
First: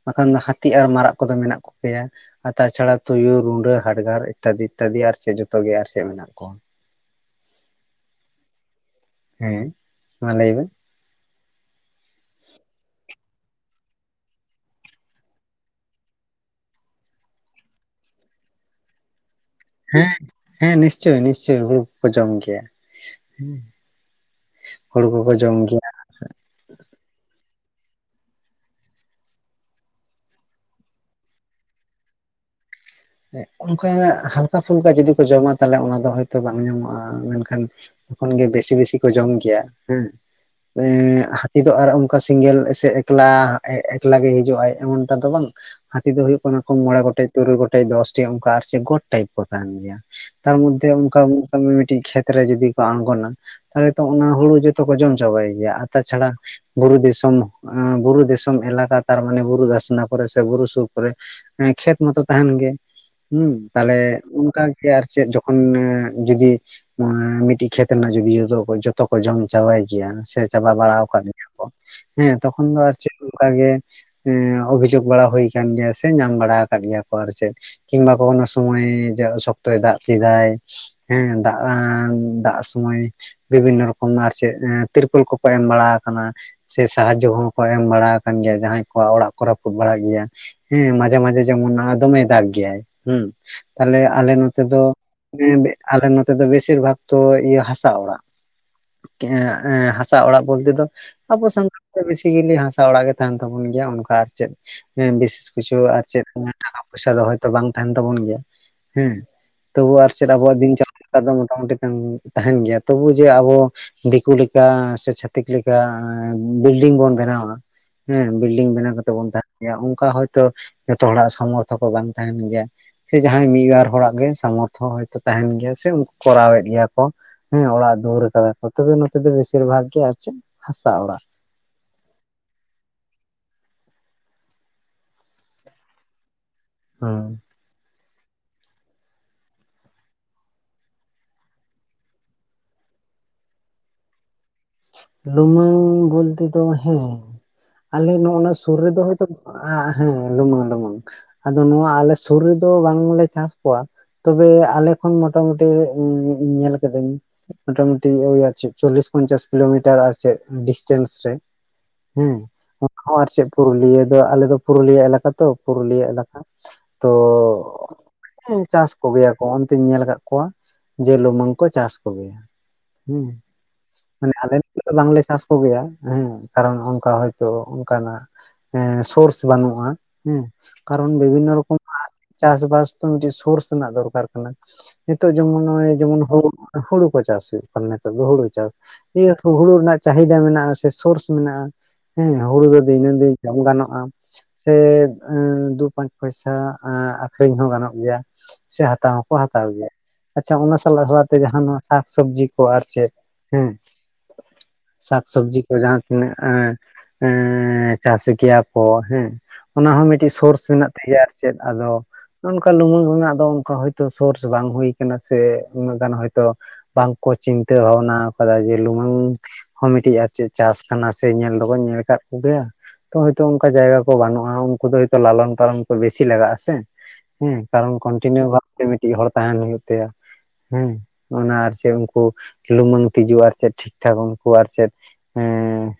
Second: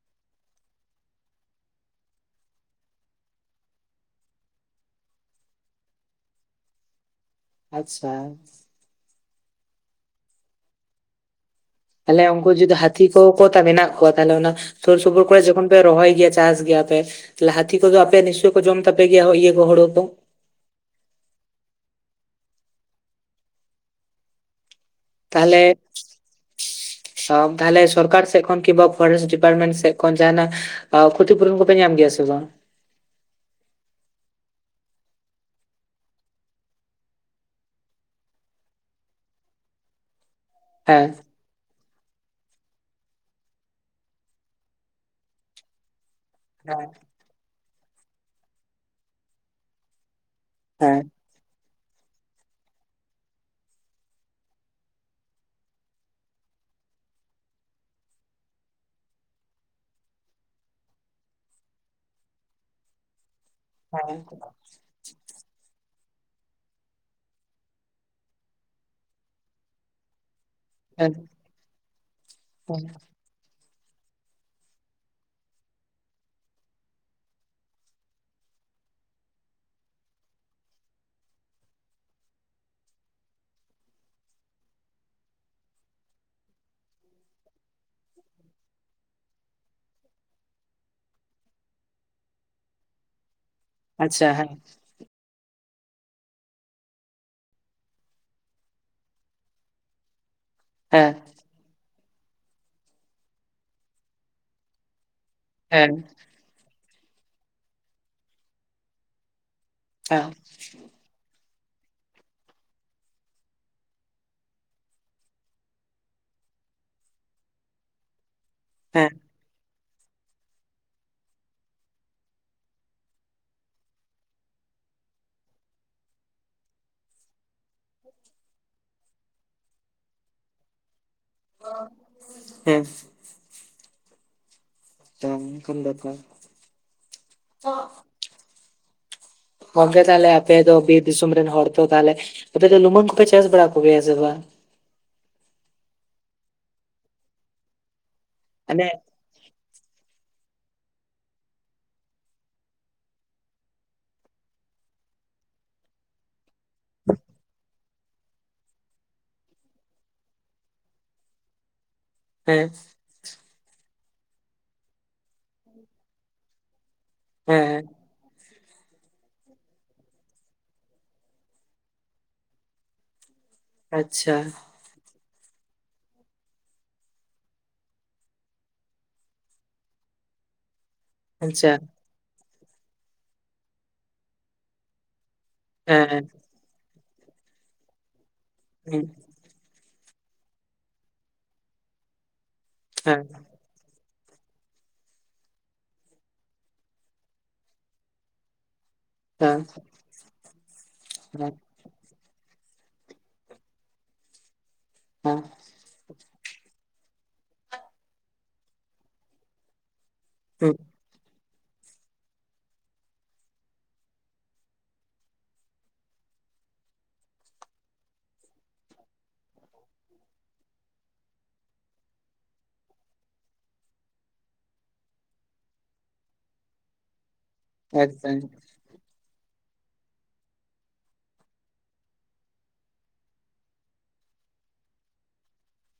ᱵᱟᱠᱷᱟᱱ ᱫᱚ ᱦᱟᱛᱤ ᱟᱨ ᱢᱟᱨᱟᱜ ᱠᱚᱫᱚ ᱢᱮᱱᱟᱜ ᱠᱚᱜᱮ ᱭᱟ᱾ ᱟᱨ ᱛᱟᱪᱷᱟᱲᱟ ᱛᱩᱭᱩ ᱨᱩᱸᱰᱟᱹ ᱦᱟᱰᱜᱟᱨ ᱤᱛᱛᱟᱫᱤ ᱤᱛᱛᱟᱫᱤ ᱟᱨ ᱪᱮᱜ ᱡᱚᱛᱚ ᱜᱮ ᱟᱨ ᱪᱮᱜ ᱢᱮᱱᱟᱜ ᱠᱚᱣᱟ᱾ ᱟᱪᱪᱷᱟ? ᱦᱮᱸ ᱢᱟ ᱞᱟᱹᱭ ᱵᱮᱱ? ᱛᱟᱦᱚᱞᱮ ᱩᱱᱠᱩ ᱡᱩᱫᱤ ᱦᱟᱹᱛᱷᱤ ᱠᱚᱠᱚ ᱛᱟ ᱢᱮᱱᱟᱜ ᱠᱚᱣᱟ ᱛᱟᱦᱚᱞᱮ ᱚᱱᱟ ᱥᱩᱨ ᱥᱩᱯᱩᱨ ᱠᱚᱨᱮ ᱡᱚᱠᱷᱚᱱ ᱯᱮ ᱨᱚᱦᱚᱭ ᱜᱮᱭᱟ ᱪᱟᱥ ᱜᱮᱭᱟ ᱯᱮ ᱦᱟᱛᱷᱤ ᱠᱚᱫᱚ ᱟᱯᱮ ᱱᱤᱥᱪᱳᱭ ᱠᱚ ᱡᱚᱢ ᱛᱟᱯᱮ ᱜᱮᱭᱟ ᱦᱚ ᱤᱭᱟᱹ ᱠᱚ ᱦᱳᱲᱳ ᱠᱚ ᱦᱮᱸ, ᱦᱮᱸ ᱱᱤᱥᱪᱚᱭ ᱱᱤᱥᱪᱚᱭ ᱦᱩᱲᱩ ᱠᱚᱠᱚ ᱡᱚᱢ ᱜᱮᱭᱟ᱾ ᱦᱩᱲᱩ ᱠᱚᱠᱚ ᱛᱟᱦᱚᱞᱮ ᱡᱚᱢ ᱜᱮᱭᱟ ᱥᱟᱵᱽ ᱛᱟᱦᱚᱞᱮ ᱥᱚᱨᱠᱟᱨ ᱥᱮᱜ ᱠᱷᱚᱱ ᱠᱤᱝᱵᱟ ᱯᱷᱚᱨᱮᱥ ᱰᱤᱯᱟᱨᱢᱮᱱ ᱥᱮᱜ ᱠᱷᱚᱱ ᱡᱟᱦᱟᱸᱱᱟᱜ ᱟ ᱠᱷᱚᱛᱤ ᱯᱩᱨᱚᱱ ᱠᱚᱯᱮ ᱧᱟᱢ ᱜᱮᱭᱟ ᱥᱮ ᱵᱟᱝ? ᱮᱜ ᱚᱱᱠᱟ ᱦᱟᱞᱠᱟ ᱯᱷᱩᱞᱠᱟ ᱡᱩᱫᱤ ᱠᱚ ᱡᱚᱢᱟ ᱛᱟᱦᱟᱞᱮ ᱚᱱᱟ ᱫᱚ ᱦᱚᱭᱛᱚ ᱵᱟᱝ ᱧᱟᱢᱚᱜ-ᱟ ᱢᱮᱱᱠᱷᱟᱱ ᱡᱚᱠᱷᱚᱱ ᱜᱮ ᱵᱮᱥᱤ ᱵᱮᱥᱤ ᱠᱚ ᱡᱚᱢ ᱜᱮᱭᱟ ᱦᱮᱸ ᱦᱮᱸ ᱮᱸᱜ ᱦᱟ ᱛᱤ ᱫᱚ ᱟᱨ ᱚᱱᱠᱟ ᱥᱤᱝᱜᱮᱞ ᱥᱮ ᱮᱠᱞᱟ ᱮᱜ ᱮᱠᱞᱟ ᱜᱮ ᱦᱤᱡᱩᱜ ᱟᱭ ᱮᱢᱚᱱ ᱴᱟ ᱫᱚ ᱵᱟᱝ ᱦᱟᱹᱛᱤ ᱫᱚ ᱦᱩᱭᱩᱜ ᱠᱚᱱᱟ ᱠᱚ ᱦᱮᱸ ᱢᱚᱬᱮ ᱜᱚᱴᱮᱡ ᱛᱩᱨᱩᱭ ᱜᱚᱴᱮᱡ ᱫᱚᱥ ᱴᱤ ᱚᱝᱠᱟ ᱟᱨ ᱪᱮᱫ ᱜᱚᱴ ᱴᱟᱭᱤᱯ ᱠᱚ ᱛᱟᱦᱮᱱ ᱜᱮᱭᱟ᱾ ᱛᱟᱨ ᱢᱩᱫᱽᱫᱷᱮ ᱚᱱᱠᱟ ᱵᱩᱪ ᱠᱟᱜ ᱢᱮ ᱢᱤᱫᱴᱤᱡ ᱠᱷᱮᱛ ᱨᱮ ᱡᱩᱫᱤ ᱠᱚ ᱟᱬᱜᱚᱱᱟ᱾ ᱛᱟᱦᱚᱞᱮ ᱛᱚ ᱚᱱᱟ ᱦᱩᱲᱩ ᱡᱚᱛᱚ ᱠᱚ ᱡᱚᱢ ᱪᱟᱵᱟᱭ ᱜᱮᱭᱟ ᱟᱨ ᱛᱟᱪᱷᱟᱲᱟ, ᱵᱩᱨᱩ ᱫᱤᱥᱚᱢ, ᱚᱸ ᱵᱩᱨᱩ ᱫᱤᱥᱚᱢ ᱮᱞᱟᱠᱟ ᱛᱟᱨ ᱢᱟᱱᱮ ᱵᱩᱨᱩ ᱫᱷᱟᱥᱱᱟ ᱠᱚᱨᱮ ᱥᱮ ᱵᱩᱨᱩ ᱥᱩᱨ ᱠᱚᱨᱮ, ᱮᱸ ᱠᱷᱮᱛ ᱢᱚᱛᱚ ᱛᱟᱦᱮᱱ ᱜᱮ ᱦᱩᱸ ᱛᱟᱦᱚᱞᱮ ᱦᱮᱸ ᱚᱱᱠᱟ ᱜᱮ ᱟᱨ ᱪᱮᱫ ᱡᱚ ᱠᱷᱚᱱ ᱮᱸ ᱡᱩᱫᱤ ᱚᱶᱟ ᱢᱤᱫᱴᱤᱡ ᱠᱷᱮᱛ ᱨᱮᱱᱟᱜ ᱡᱚᱫᱤ ᱡᱷᱚᱛᱚ ᱠᱚ ᱡᱚᱛᱚ ᱡᱚᱢ ᱪᱟᱵᱟᱭ ᱜᱮᱭᱟ ᱥᱮ ᱪᱟᱵᱟ ᱵᱟᱲᱟᱣ ᱦᱮᱸ ᱠᱟᱜ ᱜᱮᱭᱟ ᱠᱚ ᱦᱮᱸ ᱛᱚᱠᱷᱚᱱ ᱫᱚ ᱦᱮᱸ ᱟᱨ ᱪᱮᱜ? ᱚᱱᱠᱟ ᱜᱮ ᱮᱸ ᱚᱵᱷᱤᱡᱳᱜᱽ ᱵᱟᱲᱟ ᱦᱩᱭ ᱠᱟᱱ ᱜᱮᱭᱟ ᱥᱮ ᱧᱟᱢ ᱵᱟᱲᱟ ᱠᱟᱫ ᱜᱮᱭᱟ ᱠᱚ ᱟᱨ ᱪᱮᱫ ᱠᱤᱝᱵᱟ ᱠᱚ ᱚᱱᱟ ᱥᱚᱢᱚᱭ ᱡᱟ ᱥᱚᱠᱛᱚᱭ ᱫᱟᱜ ᱠᱮᱫᱟᱭ᱾ ᱦᱮᱸ ᱫᱟᱜ-ᱟᱸ ᱫᱟᱜ ᱥᱚᱢᱚᱭ ᱵᱤᱵᱷᱤᱱᱱᱚ ᱨᱚᱠᱚᱢ ᱟᱨ ᱪᱮᱫ ᱮᱸ ᱛᱤᱨᱯᱳᱞ ᱠᱚᱠᱚ ᱮᱢ ᱵᱟᱲᱟ ᱟᱠᱟᱱᱟ ᱾ ᱥᱮ ᱥᱟᱦᱟᱡᱚ ᱦᱚᱸᱠᱚ ᱮᱢ ᱵᱟᱲᱟ ᱟᱠᱟᱱ ᱜᱮᱭᱟ ᱡᱟᱦᱟᱸᱭ ᱠᱚᱣᱟᱜ ᱚᱲᱟᱜ ᱠᱚ ᱨᱟᱯᱩᱫ ᱵᱟᱲᱟ ᱜᱮᱭᱟ ᱾ ᱦᱮᱸ ᱢᱟᱡᱷᱮ ᱢᱟᱡᱷᱮ ᱡᱮᱢᱚᱱ ᱟ ᱫᱚᱢᱮᱭ ᱫᱟᱜ ᱜᱮᱭᱟᱭ ᱦᱩᱸ, ᱛᱟᱦᱚᱞᱮ ᱟᱪᱪᱷᱟ ᱟᱞᱮ ᱦᱮᱸ ᱱᱚᱛᱮ ᱫᱚ ᱜᱮᱸ ᱵᱮᱜ ᱟᱞᱮ ᱱᱚᱛᱮ ᱫᱚ ᱵᱮᱥᱤᱨ ᱵᱷᱟᱜᱽ ᱛᱚ ᱤᱭᱟᱹ ᱦᱟᱥᱟ ᱚᱲᱟᱜ ᱠᱮᱸ ᱮᱸ ᱦᱟᱥ ᱦᱟᱥᱟ ᱚᱲᱟᱜ ᱵᱚᱞᱛᱮ ᱫᱚ ᱦᱮᱸ ᱟᱵᱚ ᱥᱟᱱᱛᱟᱲ ᱫᱚ ᱵᱮᱥᱤ ᱜᱮ ᱞᱮ ᱦᱟᱥᱟ ᱚᱲᱟᱜ ᱜᱮ ᱛᱟᱦᱮᱱ ᱛᱟᱵᱚᱱ ᱜᱮᱭᱟ ᱚᱱᱠᱟ ᱟᱨ ᱪᱮᱫ ᱮ ᱸ ᱵᱤᱥᱮᱥ ᱠᱤᱪᱷᱩ ᱦᱮᱸ ᱟᱨ ᱪᱮᱫ ᱚᱱᱟ ᱴᱟᱠᱟ ᱯᱚᱭᱥᱟ ᱫᱚ ᱦᱚᱭᱛᱚ ᱵᱟᱝ ᱛᱟᱦᱮᱱ ᱛᱟᱵᱚᱱ ᱜᱮᱭᱟ ᱦᱮᱸ ᱾ ᱛᱚᱵᱩ ᱟᱨ ᱪᱮᱫ ᱦᱮᱸ ᱟᱵᱚᱣᱟᱜ ᱫᱤᱱ ᱪᱟᱞᱟᱣ ᱞᱮᱠᱟ ᱫᱚ ᱢᱚᱴᱟᱼᱢᱩᱴᱤ ᱛᱟᱸᱱ ᱛᱟᱦᱮᱱ ᱜᱮᱭᱟ ᱛᱚᱵᱩ ᱡᱮ ᱟᱵᱚ ᱫᱤᱠᱩ ᱞᱮᱠᱟ ᱥᱮ ᱪᱷᱟᱛᱤᱠ ᱞᱮᱠᱟ ᱮᱸ ᱵᱤᱞᱰᱤᱝ ᱵᱚᱱ ᱵᱮᱱᱟᱣᱟ ᱦᱮᱸ ᱵᱤᱞᱰᱤᱝ ᱵᱮᱱᱟᱣ ᱦᱮᱸ ᱠᱟᱛᱮᱜ ᱵᱚᱱ ᱛᱟᱦᱮᱱ ᱜᱮᱭᱟ ᱚᱱᱠᱟ ᱦᱚᱭᱛᱚ ᱡᱷᱚᱛᱚ ᱦᱚᱲᱟᱜ ᱥᱚᱢᱚᱨᱛᱷᱚ ᱠᱚ ᱵᱟᱝ ᱛᱟᱦᱮᱱ ᱜᱮᱭᱟ ᱾ ᱥᱮ ᱡᱟᱦᱟᱸᱭ ᱢᱤᱫ ᱵᱟᱨ ᱦᱚᱲᱟᱜ ᱜᱮ ᱥᱟᱢᱚᱨᱛᱷᱚ ᱦᱚᱭᱛᱚ ᱛᱟᱦᱮᱱ ᱜᱮᱭᱟ ᱥᱮ ᱩᱱᱠᱩ ᱠᱚᱨᱟᱣᱮᱫ ᱜᱮᱭᱟ ᱠᱚ ᱾ ᱦᱮᱸ ᱚᱲᱟᱜ ᱫᱩᱣᱟᱹᱨ ᱠᱟᱫᱟ ᱠᱚ ᱛᱚᱵᱮ ᱱᱚᱛᱮ ᱫᱚ ᱵᱮᱥᱤᱨ ᱵᱷᱟᱜ ᱜᱮ ᱟᱨ ᱪᱮᱫ ᱦᱟᱥᱟ ᱚᱲᱟᱜ ᱾ ᱦᱮᱸ ᱾ ᱛᱟᱢ ᱠᱷᱟᱱ ᱫᱟᱠᱟ‌ ᱦᱩᱸ ᱾ ᱪᱟᱥ ᱜᱚᱝᱠᱮ ᱛᱟᱦᱚᱞᱮ ᱟᱯᱮ ᱫᱚ ᱵᱤᱨ ᱫᱤᱥᱚᱢ ᱨᱮᱱ ᱦᱚᱲ ᱛᱚ ᱛᱟᱦᱚᱞᱮ ᱟᱯᱮ ᱫᱚ ᱞᱩᱢᱟᱹᱝ ᱠᱚᱯᱮ ᱪᱟᱥ ᱵᱟᱲᱟ ᱠᱚ ᱜᱮᱭᱟ ᱥᱮ ᱵᱟᱝ? ᱞᱩᱢᱟᱹᱝ ᱵᱚᱞᱛᱮ ᱫᱚ ᱦᱮᱸ ᱟᱞᱮ ᱱᱚᱜ-ᱚᱱᱟ ᱥᱩᱨ ᱢᱟᱱᱮ ᱨᱮᱫᱚ ᱦᱚᱭ ᱛᱚᱵ ᱟ ᱦᱮᱸ ᱞᱩᱢᱟᱹᱝ ᱞᱩᱢᱟᱹᱝ ᱾ ᱟᱫᱚ ᱱᱚᱣᱟ ᱟᱞᱮ ᱥᱩᱨ ᱨᱮᱫᱚ ᱵᱟᱝᱞᱮ ᱪᱟᱥ ᱠᱚᱣᱟ ᱛᱚᱵᱮ ᱟᱞᱮ ᱠᱷᱚᱱ ᱢᱚᱴᱟᱢᱩᱴ ᱛᱮ ᱤᱧ ᱧᱮᱞ ᱟᱠᱟᱫᱟᱹᱧ ᱢᱚᱴᱟᱢᱩᱴᱤ ᱳᱭ ᱟᱨ ᱪᱮᱫ ᱪᱚᱞᱤᱥ ᱯᱚᱧᱪᱟᱥ ᱠᱤᱞᱳᱢᱤᱴᱟᱨ ᱟᱨᱪᱮᱫ ᱰᱤᱥᱴᱮᱱᱥ ᱨᱮ ᱦᱮᱸ ᱾ ᱦᱚᱸ ᱟᱨ ᱪᱮᱫ ᱯᱩᱨᱩᱞᱤᱭᱟᱹ ᱫᱚ ᱟᱞᱮ ᱫᱚ ᱯᱩᱨᱩᱞᱤᱭᱟᱹ ᱮᱞᱟᱠᱟ ᱛᱚ ᱯᱩᱨᱩᱞᱤᱭᱟᱹ ᱮᱞᱟᱠᱟ ᱾ ᱛᱚ ᱦᱮᱸ ᱪᱟᱥ ᱠᱚᱜᱮᱭᱟ ᱠᱚ ᱚᱱᱛᱮᱧ ᱧᱮᱞ ᱟᱠᱟᱫ ᱠᱚᱣᱟ ᱡᱮ ᱞᱩᱢᱟᱹᱝ ᱠᱚ ᱪᱟᱥ ᱠᱚᱜᱮᱭᱟ ᱾ ᱦᱩᱸ ᱾ ᱢᱟᱱᱮ ᱟᱞᱮ ᱱᱚᱛᱮ ᱫᱚ ᱵᱟᱝᱞᱮ ᱪᱟᱥ ᱠᱚᱜᱮᱭᱟ ᱦᱮᱸ ᱠᱟᱨᱚᱱ ᱚᱱᱠᱟ ᱦᱚᱭᱛᱳ ᱚᱱᱠᱟ ᱱᱟᱜ ᱥᱳᱨᱥ ᱵᱟᱹᱱᱩᱜᱼᱟ ᱾ ᱦᱮᱸ ᱠᱟᱨᱚᱱ ᱵᱤᱵᱷᱤᱱᱱᱚ ᱨᱚᱠᱚᱢᱟᱜ ᱪᱟᱥᱵᱟᱥ ᱛᱚ ᱢᱤᱫᱴᱮᱡ ᱥᱳᱨᱥ ᱨᱮᱱᱟᱜ ᱫᱚᱨᱠᱟᱨ ᱠᱟᱱᱟ ᱾ ᱱᱤᱛᱳᱜ ᱡᱮᱢᱚᱱ ᱱᱚᱜᱼᱚᱭ ᱡᱮᱢᱚᱱ ᱦᱩ ᱦᱩᱲᱩ ᱠᱚ ᱪᱟᱥ ᱦᱩᱭᱩᱜ ᱠᱟᱱᱟ ᱱᱤᱛᱳ ᱫᱚ ᱦᱩᱲᱩ ᱪᱟᱥ ᱾ ᱦᱩᱸ ᱾ ᱡᱮᱛᱩ ᱦᱩᱲᱩ ᱨᱮᱱᱟᱜ ᱪᱟᱦᱤᱫᱟ ᱢᱮᱱᱟᱜᱼᱟ ᱥᱮ ᱥᱳᱨᱥ ᱢᱮᱱᱟᱜᱼᱟ ᱦᱮᱸ ᱦᱩᱲᱩ ᱫᱚ ᱫᱤᱱᱟᱹᱢ ᱫᱤᱱ ᱡᱚᱢ ᱜᱟᱱᱚᱜᱼᱟ ᱾ ᱥᱮ ᱮᱸ ᱫᱩ ᱯᱟᱸᱪ ᱯᱚᱭᱥᱟ ᱮᱸ ᱟᱠᱷᱨᱤᱧ ᱦᱚᱸ ᱜᱟᱱᱚᱜ ᱜᱮᱭᱟ ᱾ ᱥᱮ ᱦᱟᱛᱟᱣ ᱦᱚᱸᱠᱚ ᱦᱟᱛᱟᱣ ᱜᱮᱭᱟ ᱟᱪᱷᱟ ᱚᱱᱟ ᱥᱟᱞᱟ ᱥᱟᱞᱟᱜ ᱛᱮ ᱡᱟᱦᱟᱸ ᱱᱚᱣᱟ ᱥᱟᱠ ᱥᱚᱵᱽᱡᱤ ᱠᱚ ᱟᱨ-ᱪᱮᱫ ᱾ ᱦᱮᱸ ᱥᱟᱠ ᱥᱚᱵᱽᱡᱤ ᱛᱚ ᱡᱟᱦᱟᱸ ᱛᱤᱱᱟᱹᱜ ᱮᱸᱻ ᱪᱟᱥ ᱠᱮᱭᱟ ᱠᱚ ᱦᱮᱸ ᱚᱱᱟᱦᱚᱸ ᱢᱤᱫᱴᱤᱡ ᱥᱳᱨᱥ ᱦᱮᱱᱟᱜ ᱛᱮᱜᱮ ᱟᱨ-ᱪᱮᱫ ᱟᱫᱚ ᱚᱝᱠᱟ ᱞᱩᱢᱟᱹᱝ ᱨᱮᱱᱟᱜ ᱫᱚ ᱚᱱᱠᱟ ᱦᱚᱭᱛᱚ ᱥᱳᱨᱥ ᱵᱟᱝ ᱦᱩᱭᱩ ᱠᱟᱱᱟ ᱥᱮ ᱩᱱᱟᱹᱜ ᱜᱟᱱ ᱦᱚᱭᱛᱚ ᱵᱟᱝᱠᱚ ᱪᱤᱱᱛᱟᱹ ᱵᱷᱟᱵᱽᱱᱟ ᱠᱟᱫᱟ ᱡᱮ ᱞᱩᱢᱝ ᱦᱚᱸ ᱢᱤᱫᱴᱤᱡ ᱟᱨ ᱪᱮᱫ ᱪᱟᱥ ᱠᱟᱱᱟ ᱥᱮ ᱧᱮᱞ ᱫᱚᱵᱚᱱ ᱧᱮᱞ ᱟᱠᱟᱫ ᱠᱚᱜᱮᱭᱟ ᱾ ᱛᱚ ᱦᱳᱭᱛᱚ ᱚᱱᱠᱟ ᱡᱟᱭᱜᱟ ᱠᱚ ᱵᱟᱹᱱᱩᱜᱼᱟ ᱩᱱᱠᱩ ᱫᱚ ᱦᱚᱭᱛᱚ ᱞᱟᱞᱚᱱ ᱯᱟᱞᱚᱱ ᱠᱚ ᱵᱮᱥᱤ ᱞᱟᱜᱟᱜᱼᱟᱥᱮ ᱦᱮᱸ ᱾ ᱠᱟᱨᱚᱱ ᱠᱚᱱᱴᱤᱱᱤᱭᱩ ᱵᱷᱟᱵ ᱛᱮ ᱢᱤᱫ ᱢᱤᱫᱴᱤᱡ ᱦᱚᱲ ᱛᱟᱦᱮᱱ ᱦᱩᱭᱩᱜ ᱛᱟᱭᱟ ᱦᱮᱸ ᱚᱱᱟ ᱟᱨ-ᱪᱮᱫ ᱩᱱᱠᱩ ᱞᱩᱢᱟᱹᱝ ᱛᱤᱡᱩ ᱟᱨ-ᱪᱮᱫ ᱴᱷᱤᱠ ᱴᱷᱟᱠ ᱩᱱᱠᱩ ᱟᱨ ᱪᱮᱫ ᱮᱸᱻ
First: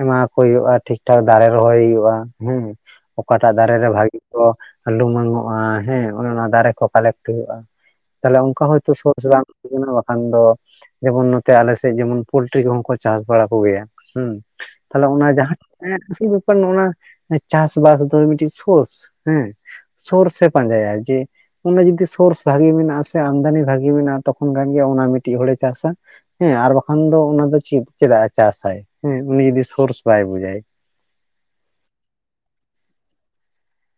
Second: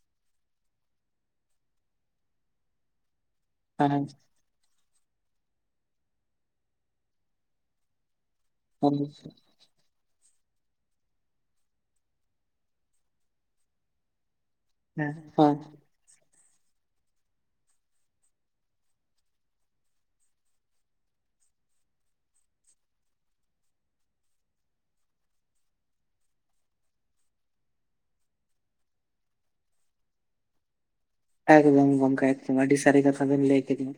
ᱮᱢᱟᱣᱠᱚ ᱦᱩᱭᱩᱜᱼᱟ ᱴᱷᱤᱠ ᱴᱷᱟᱠ ᱫᱟᱨᱮ ᱨᱚᱦᱚᱭ ᱦᱩᱭᱩᱜᱼᱟ ᱦᱮᱸ ᱾ ᱚᱠᱟᱴᱟᱜ ᱫᱟᱨᱮ ᱨᱮ ᱵᱷᱟᱜ ᱚᱦ ᱞᱩᱢᱝ ᱱᱚᱣᱟ ᱦᱮᱸ ᱚᱱᱮ ᱚᱱᱟ ᱫᱟᱨᱮ ᱠᱚ ᱯᱟᱞᱮᱜ ᱦᱩᱭᱩᱜᱼᱟ ᱛᱟᱦᱚᱞᱮ ᱩᱝ ᱠᱟ ᱦᱭᱛᱳ ᱥᱳᱨᱥ ᱵᱟᱝ [UNINTELLIGIBLE] [UNINTELLIGIBLE] ᱫᱚ ᱡᱮᱢᱚᱱ ᱛᱮ ᱟᱞᱮ ᱥᱮᱜ ᱡᱮᱢᱚᱱ ᱯᱚᱞᱴᱨᱤ ᱠᱚᱦᱚᱸ ᱠᱚ ᱪᱟᱥ ᱵᱟᱲᱟ ᱠᱚᱜᱮᱭᱟ ᱦᱩᱸ ᱛᱟᱦᱚᱞᱮ ᱚᱱᱟ ᱡᱟᱦᱟᱸ ᱮᱥ ᱥᱤ ᱵᱮᱯᱟᱨ ᱱᱚᱣᱟ ᱪᱟᱥᱵᱟᱥ ᱫᱚ ᱢᱤᱴᱤᱡ ᱥᱯᱳᱥ ᱦᱮᱸ ᱥᱳᱨ ᱥᱮ ᱯᱟᱸᱡᱟᱭᱟ ᱡᱮ ᱚᱱᱟ ᱡᱩᱫᱤ ᱥᱳᱨᱥ ᱵᱷᱟᱜᱮ ᱢᱮᱱᱟᱜᱼᱟ ᱥᱮ ᱟᱢᱫᱟᱱᱤ ᱵᱷᱟᱜᱤ ᱢᱮᱱᱟᱜᱼᱟ ᱛᱚᱠᱷᱚᱱ ᱠᱷᱟᱡ ᱜᱮ ᱚᱱᱟ ᱢᱤᱴᱤᱡ ᱦᱚᱲᱮ ᱪᱟᱥᱟ᱾ ᱦᱮᱸ ᱟᱨ ᱵᱟᱠᱷᱟᱱ ᱫᱚ ᱚᱱᱟ ᱫᱚ ᱪᱤᱛ ᱪᱮᱫᱟᱜ ᱮ ᱪᱟᱥᱟᱭ ᱦᱮᱸ ᱩᱱᱤ ᱡᱩᱚᱫᱤ ᱥᱳᱨᱥ ᱵᱟᱭ ᱵᱩᱡᱟᱭ᱾ ᱮᱠᱫᱚᱢ ᱜᱚᱢᱠᱮ ᱮᱠᱫᱚᱢ ᱟᱹᱰᱤ ᱥᱟᱹᱨᱤ ᱠᱟᱛᱷᱟ ᱵᱤᱱ ᱞᱟᱹᱭ ᱠᱮᱫᱤᱧ᱾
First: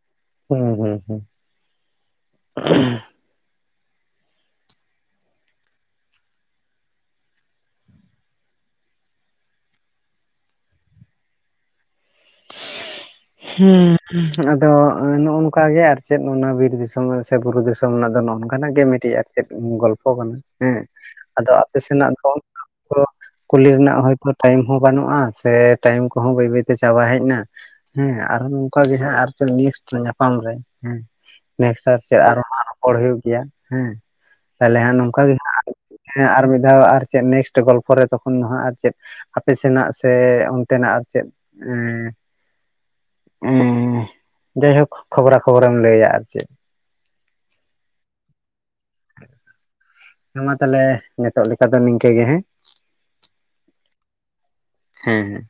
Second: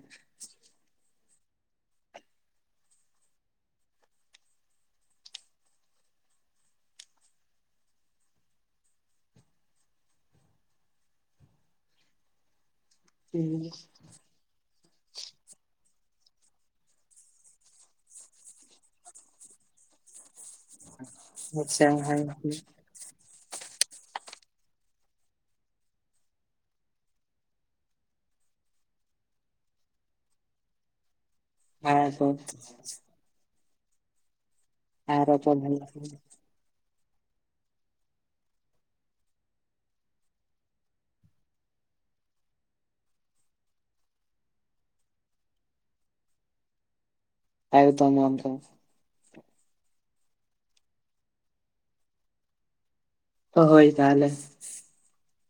ᱦᱩᱸ ᱦᱩᱸ ᱦᱩᱸ᱾ ᱦᱩᱸ ᱟᱫᱚ ᱱᱚᱜᱚ ᱱᱚᱝᱠᱟ ᱜᱮ ᱟᱨ ᱪᱮᱫ ᱚᱱᱟ ᱵᱤᱨ ᱫᱤᱥᱚᱢ ᱥᱮ ᱵᱩᱨᱩ ᱫᱤᱥᱚᱢ ᱨᱮᱱᱟᱜ ᱫᱚ ᱱᱚᱝᱠᱟᱱᱟᱜ ᱜᱮ ᱢᱤᱫᱴᱤᱡ ᱟᱨ ᱪᱮᱫ ᱜᱚᱞᱯᱷᱚ ᱠᱟᱱᱟ ᱦᱮᱸ ᱟᱫᱚ ᱟᱯᱮ ᱟᱪᱪᱷᱟ ᱦᱮᱸ, ᱦᱮᱸ, ᱟᱨ ᱥᱮᱱᱟᱜ ᱨᱚᱯᱚᱲ ᱫᱚ ᱠᱚᱦᱚ ᱠᱩᱞᱤ ᱨᱮᱱᱟᱜ ᱦᱚᱭᱛᱚ ᱴᱟᱭᱤᱢ ᱦᱚᱸ ᱵᱟᱹᱱᱩᱜᱼᱟ ᱥᱮ ᱴᱟᱭᱤᱢ ᱠᱚᱦᱚᱸ ᱵᱟᱹᱭ ᱵᱟᱹᱭ ᱛᱮ ᱪᱟᱵᱟ ᱦᱮᱡ ᱱᱟ ᱦᱮᱸ [UNINTELLIGIBLE] ᱧᱟᱯᱟᱢ ᱨᱮ ᱱᱮᱥ ᱠᱟᱨᱛᱮ ᱦᱩᱭᱩᱜᱼᱟ᱾ ᱟᱨᱦᱚᱸ ᱦᱟᱜ ᱨᱚᱯᱚᱲ ᱦᱩᱭᱩᱜ ᱜᱮᱭᱟ ᱦᱮᱸ᱾ ᱛᱟᱦᱞᱮ ᱦᱟᱸᱜ ᱱᱚᱝᱠᱟ ᱜᱮ ᱮᱠᱫᱚᱢ ᱦᱟᱸᱜ ᱜᱚᱝᱠᱮ᱾ ᱟᱨ ᱦᱳᱭ, ᱦᱮᱸ ᱟᱨ ᱢᱤᱫ ᱫᱷᱟᱣ ᱟᱨ ᱪᱮᱫ ᱱᱮᱠᱥᱴ ᱜᱚᱞᱯᱷᱚ ᱨᱮ ᱛᱚᱠᱷᱚᱱ ᱫᱚ ᱦᱟᱜ ᱟᱨ ᱪᱮᱫ ᱟᱯᱮ ᱥᱮᱱᱟᱜ ᱥᱮ ᱚᱱᱛᱮᱱᱟᱜ ᱟᱨ ᱪᱮᱫ ᱦᱮᱸ᱾ ᱩ ᱡᱟᱭᱦᱳᱠ ᱠᱷᱚᱵᱽᱨᱟ ᱠᱷᱚᱵᱚᱨᱮᱢ ᱞᱟᱹᱭᱟ ᱟᱨ ᱪᱮᱫ᱾ ᱮᱠᱫᱚᱢ ᱮᱠᱫᱚᱢ᱾ ᱦᱮᱸ ᱢᱟ ᱛᱟᱦᱞᱮ ᱱᱤᱛᱚᱜ ᱞᱮᱠᱟ ᱫᱚ ᱱᱤᱝᱠᱟᱹ ᱜᱮ ᱦᱮᱸ᱾ ᱦᱳᱭ ᱛᱟᱦᱚᱞᱮ᱾ ᱦᱮᱸ